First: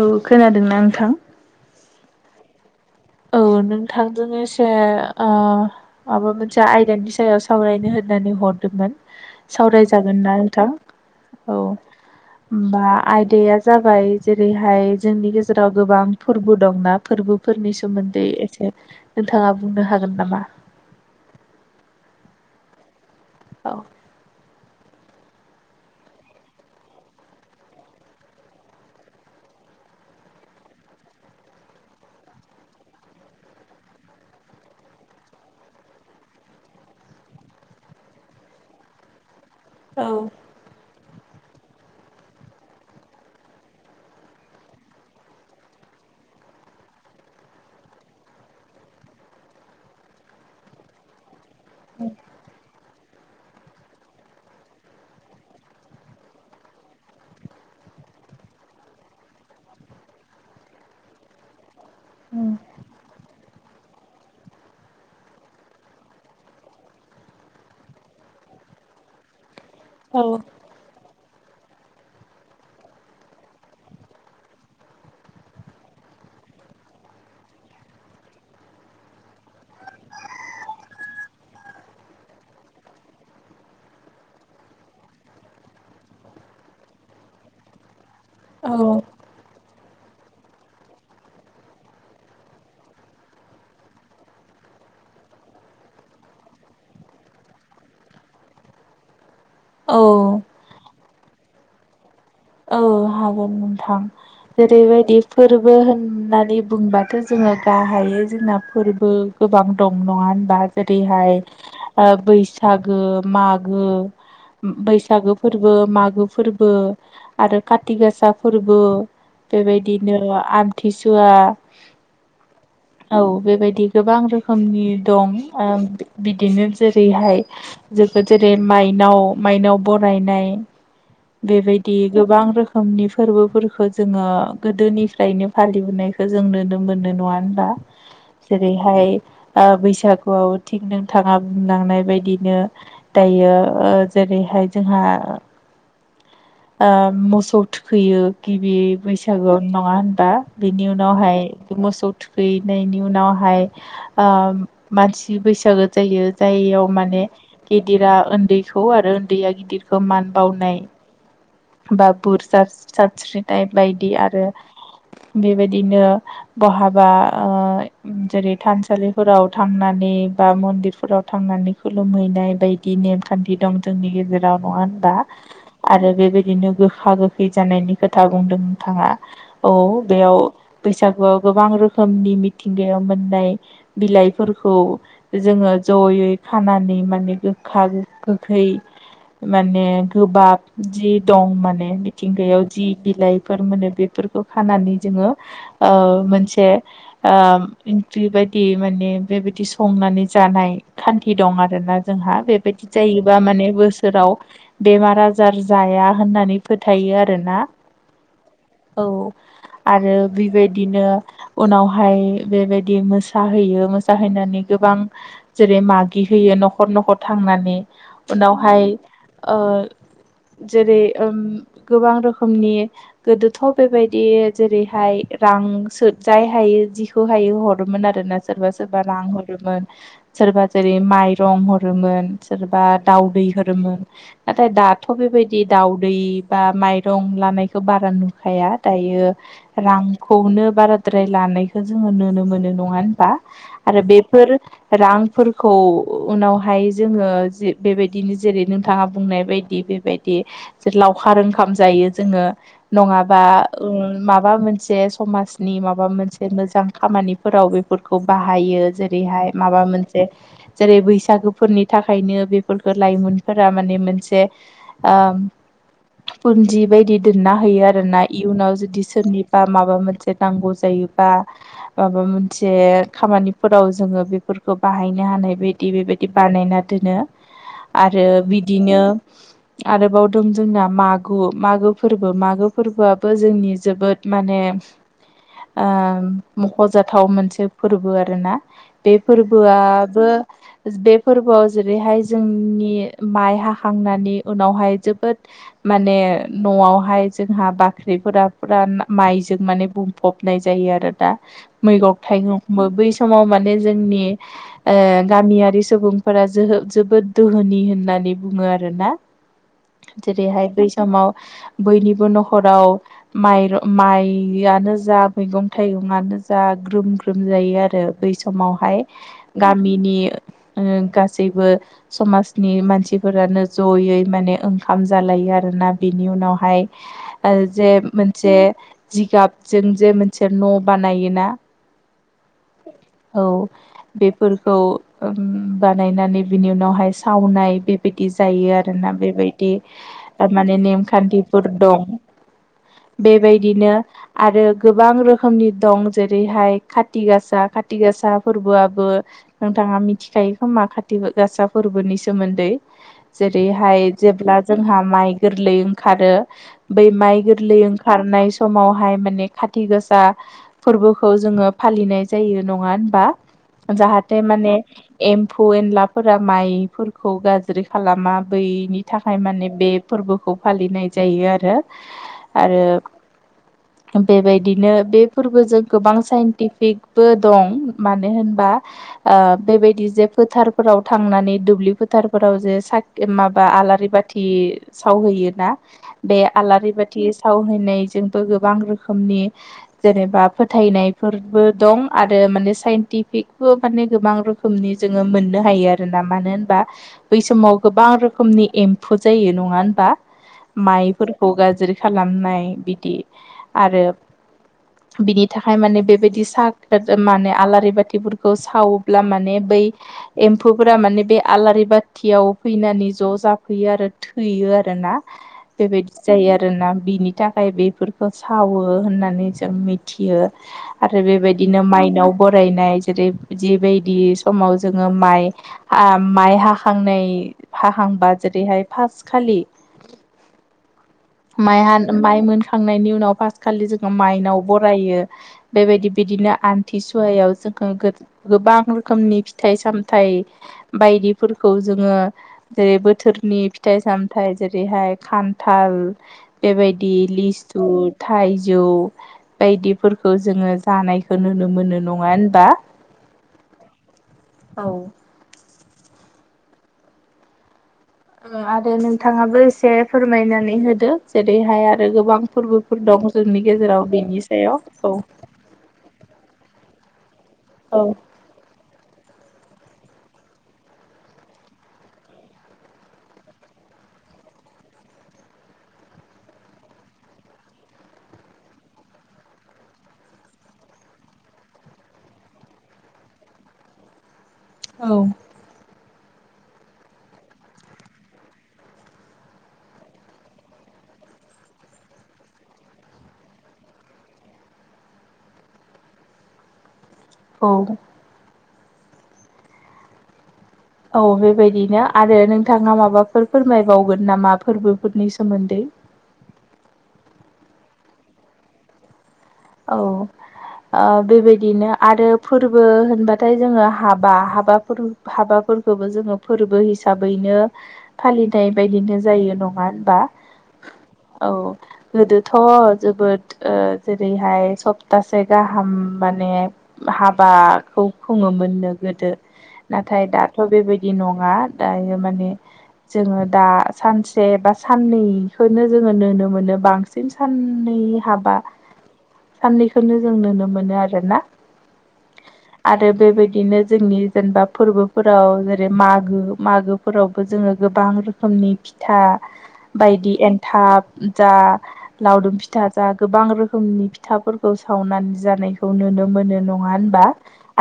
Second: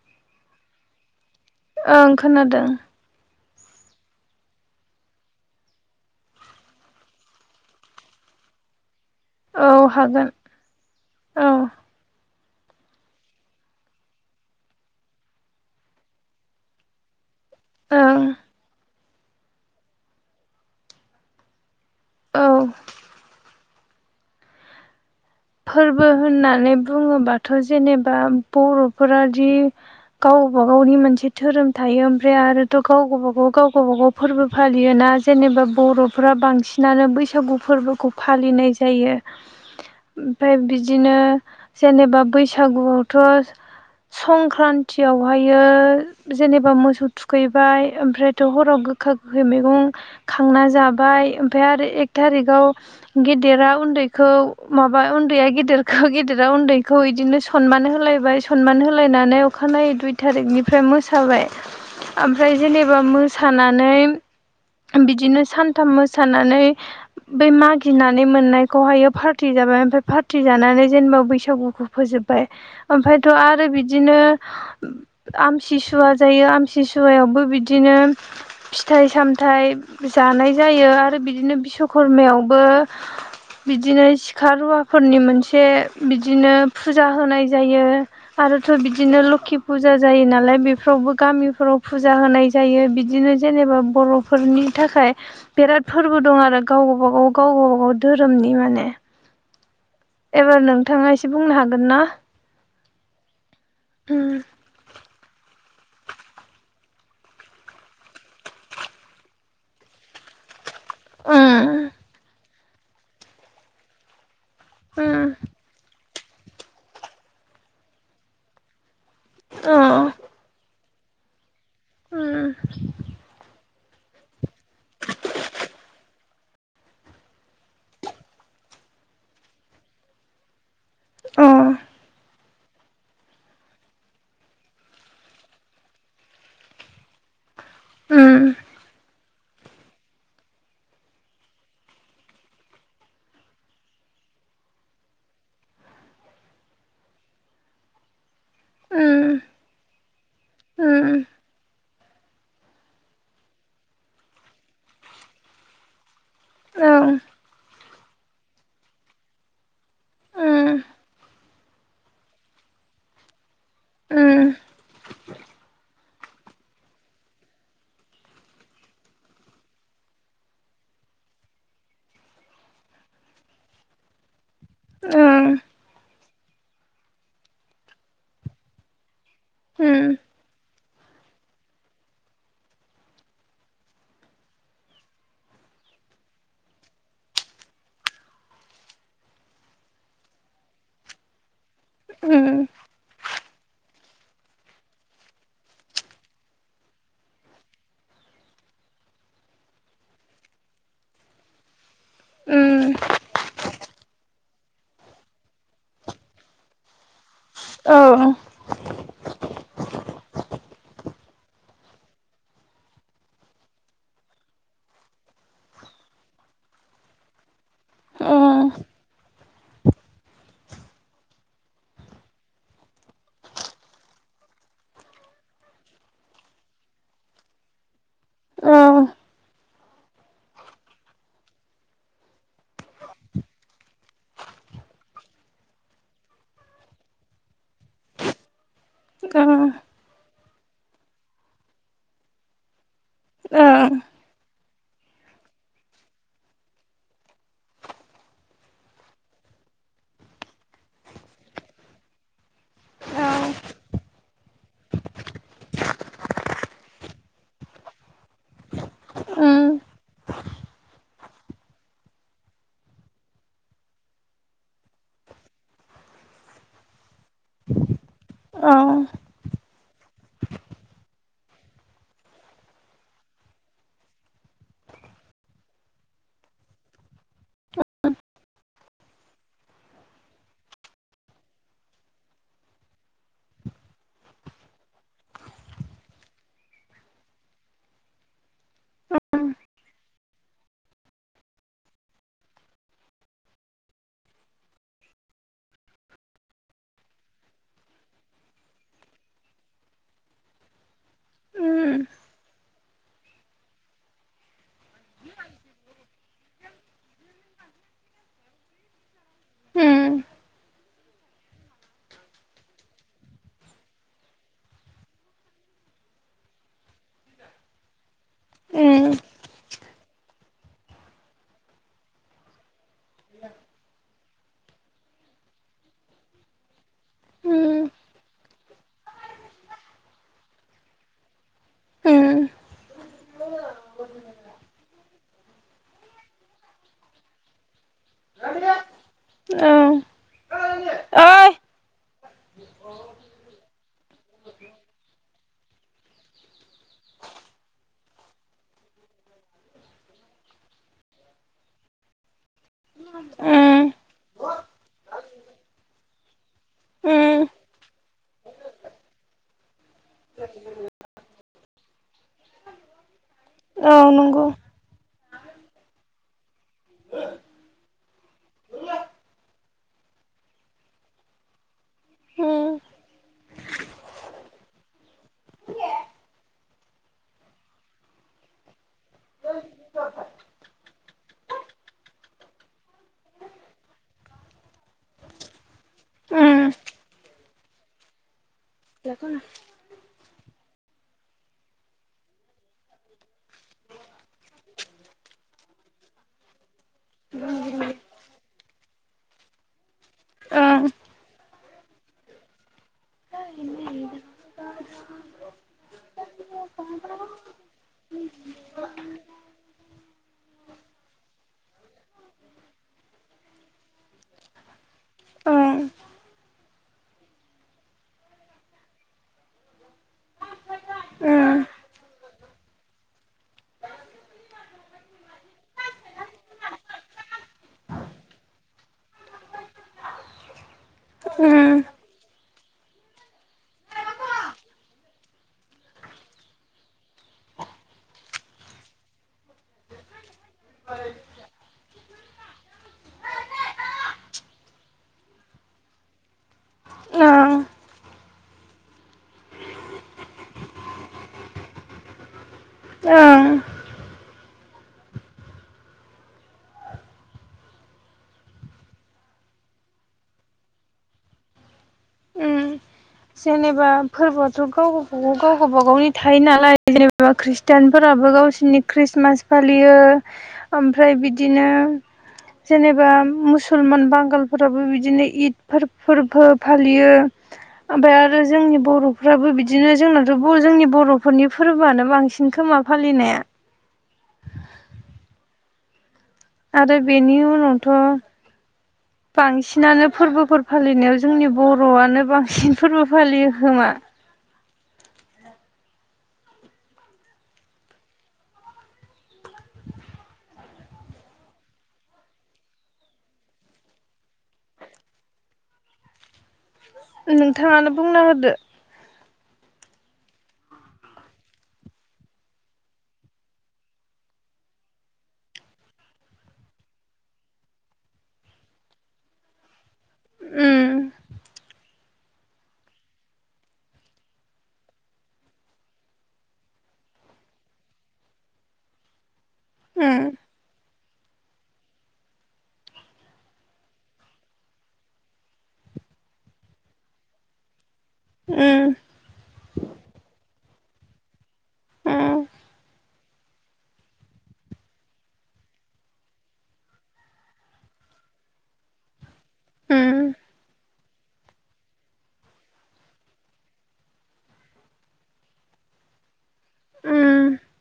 औ खोनादोंना नोंथां ओं खोनादों औ नोंथांजों एसे ओ माबा मोनसे आयदानि सायाव सावरायनो होननानै हरदोंमोन औ सावरायजागोन हागोन ना नोंथां औ होमबा आयदाया जाबाय जेरैहाय जोंनि गेजेराव गोबां फोरबो दंना फोरबोफोर सोमोन्दै ओं एसे नोंथाङा बुंनो हागोन नामा औ औ फोरबो होननानै बुङोबाथ' जेनेबा बर'फोरादि गाव गावबागावनि मोनसे धोरोम थायो ओमफ्राय आरोथ गाव गावबागाव गाव गावबागाव फोरबो फालियो ना जेनेबा बर'फोरा बांसिनानो बैसागु फोरबोखौ फालिनाय जायो औ ओमफ्राय बिदिनो जेनेबा बैसागुआवथ' संक्रान्तियावहायो जेनेबा मोसौ थुखैबाय ओमफ्रायथ' हराव गोखा गोखै मैगं खांना जाबाय ओमफय आरो एक थारिकाव गेदेरा उनदैखौ माबा उन्दैया गेदेरखौ गेदेरा उन्दैखौ इदिनो सनमान होलायबाय सनमान होलायनानै अखानायै नायै दुइ थारिखनिफ्राय मोसाबाय ओमफ्राय जेनेबा मोसानानै [inaudible] बिदिनो सानथाम मोसानानै बै मागिनानै मोननायखौहायो फा रटि जाबाय ओमफ्राय औ पार्टि जेनेबा बैसाग बैसागुखौ फोजोबबाय ओमफ्रायथ' आरो बिदिनो आमसिसुवा जायो गमसिसुवायावबो बिदिनो फिथाइ सामथाइ जानाय जायो आरो बिदिनो बिदिनो बिश्वकर्मायावबो बिदिनो सिखा रुवाफोरनि मोनसे बिदिनो फुजा होनाय जायो आरोथ' औ बिदिनो लकि फुजा जायो नालाय बेफोरावबो गामिफोराव फुजा होनाय जायो बिदिनो जेनेबा बर'फोरनि थाखाय बिराद फोरबो दं आरो गाव गावबागाव गाव गावबागाव धोरोमनि माने औ एबार नोंथाङा एसे बुंनो हागोन ना औ हागोन नोंथां उम जेरैबायदि फोरबो होननानै बुंबाथ' जोङो गाहाइयै जोंना फोरबो गोबां दं नङा होनबा जेरैहाय उम ओ बैसागो मागो उम बैसागो फोरबो मागो फोरबो आरो काति गासा फोरबो अ बेबायदिनो आमथिसुवा उम औ बेबायदि गोबां रोखोमनि दं ओ बिदिनो जेरैहाय जङो जेरै माइ नाव माइनाव बरायनाय अ बेबायदि गोबां रोखोमनि फोरबोफोरखौ जोङो गोदोनिफ्रायनो फालिबोनायखौ जों नुनो मोनो नङा नङा होनबा औ नंगौ जेरैहाय ओ बैसागुआव थिग नोंथाङा बुंलांनाय बायदिनो दायो ओ जेरै हाय जोंहा ओ मोसौ थुखैयो गिबि बैसागु नङाषहोनबा बिनि ओं उनावहाय मोसौ थुखैनायनि उनावहाय ओ मानसि बैसागो जायो जाययाव माने गिदिरा ओन्दैखौ आरो ओन्दैया गिदिर मान बावनाय बा बोर सारस्रि नाइ बायदि ओं आरो बेबायदिनो बहाबा जेरै थानसालिफोराव थांनानै बा मन्दिरफोराव थांनानै खुलुमहैनाय बायदि नेमखान्थि दं जोंनि गेजेराव नङा होनबा आरो बेबायदिनो गोखा गोखै जानायनि खोथा बुंदों नोंथाङा औ ओं बेयाव बैसागुआव गोबां रोखोमनि मिथिंगायाव मोननाय बिलाइफोरखौ जोङो जयै खानानै माने गोखा गोखै माने गोबाब जि दं माने मिथिंगायाव जि बिलाइफोर मोनो बे फोरखौ खानानै जोङो मोनसे ओंख्रि बायदि माने बेबायदि संनानै जानाय खान्थि दं आरोना जोंहा बेबायदि जायोबा माने बोसोराव बेमार आजार जाया होननानै फोथायो आरोना औ आरो बेबायदिनो उनावहाय बेबायदि मोसाहैयो मोसाहैनानै गोबां जेरै मागि होयो न'खर न'खर थांनानै उनावहाय जेरै गोबां रोखोमनि गोदोथ' बेबायदि जेरैहाय रां जाय हायो जिखौ हायो हरोमोन आरोना सोरबा सोरबा रां हरोमोन सोरबा जेरै माइरं हरोमोन सोरबा दाउदै हरोमोन नाथाय दाथ' बेबायदि बिदि दाउदै बा माइरं लानायखौ बारा नुखाया दायो रां खौनो बाराद्राय लानायखौ जोङो नुनो मोनो नङा होनबा आरो बेफोर रांफोरखौ उनावहाय जोङोे बेबायदिनो जेरै नोंथाङा बुंनाय बायदि बेबायदि लावखार ओंखाम जायो जोङो नङाबा माबा मोनसे समाजनि माबा मोनसे मोजां खामानिफोराव बेफोरखौ बाहायो जेरैहाय माबा मोनसे जेरै बैसागोफोरनि थाखायनो बेफोरखौ लाइमोनफोरा माने मोनसे पुन्जि बायदि दोनना होयो आरोना इयुनाव जुदि सोरनिबा माबा मोनसे नांगौ जायोबा माबा मोनसे खामानिफोराव जोङो बेफोरखौ खौ बाहायनो हानाय बायदि बेबायदि बानायना दोनो आरो बिदिनो आरोबाव दं जोंना मागो मागो फोरबो मागो फोरबोआबो जोंनि जोबोद माने [inaudible] मख'जाथाव मोनसे फोरबो आरोना बे फोरबोआबो बे फोरबोआव जेरैहाय जोंनि माइ हाखांनानै उनावहाय जोबोद माने न'आवहाय जोंहा बाख्रिफोरा फुरा माइ जों माने बुंफबनाय जायो आरो दा मैगं थाइगंखौबो बै समाव माने जोंनि गामियारि सुबुंफोरा जो जोबोद दोहोनि होननानै बुङो आरोना जेरैहाय बैसागु समाव बयनिबो नखराव माइ माइआनो जा मैगं थाइगं ग्रोम ग्रोम जायो आरो बै समावहाय बिनि गासैबो समाजनि मानसिफोरानो जयै ओंखाम जालायो आरोना बिनि उनावहाय जे मोनसे जिगाबजों जे मोनसे न' बानायोना औ बेफोरखौ बानायनानै बिनि उनावहाय सावनाय बेबायदि जायो आरो आरोना बेबायदि माने नेमखान्थिफोर दं बेबायदिनो आरो गोबां रोखोमनि दं जेरैहाय खाथि गासा खाथि खाथि गासा फोरबोआबो नोंथाङा मिथिखायो खोमा खाथि गासा फोरबोनि सोमोन्दै ए जेरैहाय जेब्ला जोंहा माइ गोरलै ओंखारो बै माइ गोरलै ओंखारनाय समावहाय माने खाथि गोसा फोरबोखौ जोङो फालिनाय जायो नङा होनबा जाहाथे माने एम्फौ एनलाफोरा माइफोरखौ गाज्रि खालामा बैनि थाखाय माने बे फोरबोखौ फालिनाय जायो आरो आरो बेबायदिनो बे फोरबोजों गोबां साइन्टिफिकबो दं मानो होनबा बेबायदि जे फोथारफोराव थांनानै दुब्लि फोथारफोराव जे स माबा आलारि बाथि सावहैयोना बे आलारि बाथि थाव हैनायजोंबो गोबां रोखोमनि जेनेबा फोथायनायफोरबो दं आरो माने साइन्टिफिकबो माने गोबां रोखोमनि जोङो मोनो नो हायो आरोना मानो होनबा बै समाव गोबां रोखोमनि एम्फौ जायो नङा होनोमबा माइफोरखौ गाज्रि खालामनाय बिदि आरो बिनि थाखाय माने बेबायदि सा माने आलारि बाथिफोरखौ सावोब्ला माने ब एम्फौफोरा माने बे आलारि बाथियाव फैनानै ज जाफैयो आरो थैयो आरो ना बेबायदि जायो आरोना बिनि थाखाय बेफोरखौ सावो होननानै जों मियो आरो बेबायदिनो मनाव बरायनाय जेरै जिबायदि समाव जोङो माइ माइ हाखांनाय फाहांबा जेरैहाय फास्ट खालि माइ हानो माइ मोन थांनायनि उनाव फास्ट खालि जोङो माइनाव बरायो बेबायदि बिदिनो आमथिसुवायाव जों गोबां रोखोमनि फिथाइ सामथाइ बायदिफोरखौ जोङो जेरै बोथोरनि फिथाइ सामथायाइ जेरैहाय खान्थाल बेबायदि ओं लिसु थाइजौ बायदिफोरखौ जोङो जानायखौ नुनो मोनो नङा होनबा ओं औ आरो नोंथाङाबो एसे फोरमायनानै होदो जेरैहाय आरो गोबां ओं फोरबो जेनेबा फोरबोआथ गाव औ गबागाव गाव गबाागावनि थायो नालाय जेनेबा औ खृष्टिानफोराबो गावसोरनि ख्रिस्टमास फालियो ओमफ्राय बिदिनो जेनेबा मुसलमान बांगालफोराबो बिदिनो इद फोरबो फालियो ओमफ्राय आरो जोंनि बर'फ्राबो बिदिनो जोंनाथ जोंनि बर'फोरनि फोरबोआनो बांसिन खोमा फालिनाया औ आरो बेनिउनावथ [inaudible] बांसिनानो फोरबोफोर फालिनायाव जोंनि बर'आनो बांसिन फोरबो फालियो खोमा औ औ बेबायदिनो आरो नोंथाङा माबाफोर फोरमायबावगोन नामा फोरबोफोरनि सोमोन्दै [inaudible] नोंथाङानो बुंना होदो औ बेबायदिनो आरो फोरबो होनबाथाय जोङो हाबा हाबाफोर हाबाफोर फोरखबो जोङो फोरबो हिसाबैनो फालिनाय बायदिनो जायो नङा उम औ गोदोथ जोबोद ओरैहाय सप्तासे गाहाम माने हाबाखौ खुङोमोननो गोदो उम नाथाय दाथ बेबायदि नङा दायो माने जोङो दा सानसे बा साननैखौनो जोङो नुनो मोनो बांसिन सान साननै हाबा ओं साननैखौनो जों नुनो मोनो आरोना ओं आरो बेबायदिनो जोंनि जेनेबा फोरबोफोराव जेरै मागो मागोफोरावबो जोङो गोबां गोबां रोखोमनि फिथा ओं बायदि एन्थाब जा लावदुम फिथा जा गोबां रोखोमनि फिथाफोरखौ सावनानै जानायखौ नुनो मोनो नङा होनबा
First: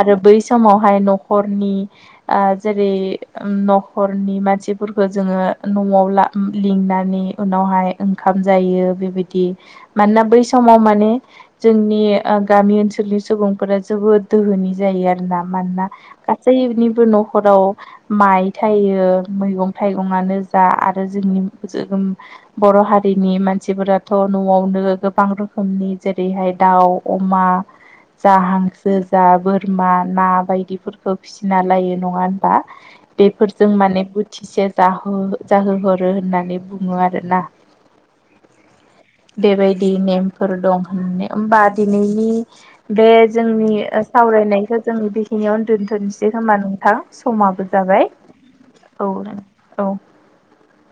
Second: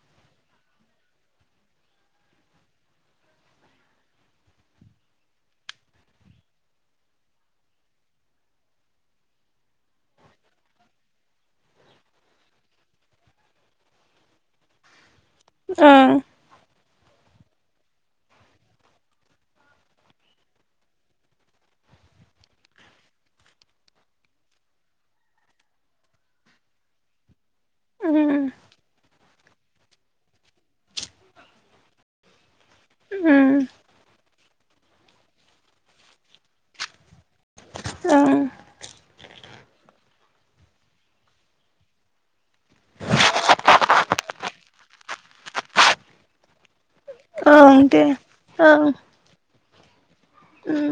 आरो बै समावहाय नखर हरनि जेरै न'खरनि मानसिफोरखौ जोङो न'आव ला लिंनानै उनावहाय ओंखाम जायो बेबायदि मानोना बै समाव माने जोंनि गामि ओनसोलनि सुबुंफोरा जोबोद दोहोनि जायो आरो मानोना गासैनि न'खराव माइ थायो मैगं थाइगंनो जा आरो जोंनि बर' हारिनि मानसिफोराथ न'आवनो गोबां रोखोमनि जेरैहाय दाउ अमा जा ओं हांसो जा बोरमा ना बायदिफोरखौ फिसिना लायो नङा होनबा बेफोरजों माने थिसे जहो जाहोहरो होननानै बुङो आरोना ओ बेबायदि नेमफोर दं ओमबा दिनैनि बे जोंनि सावरायनायखो जों बेखिनियावनो दोन दोननोसै खोमा नोंथां समाबो ओं जाबाय दे औ नों औ ओम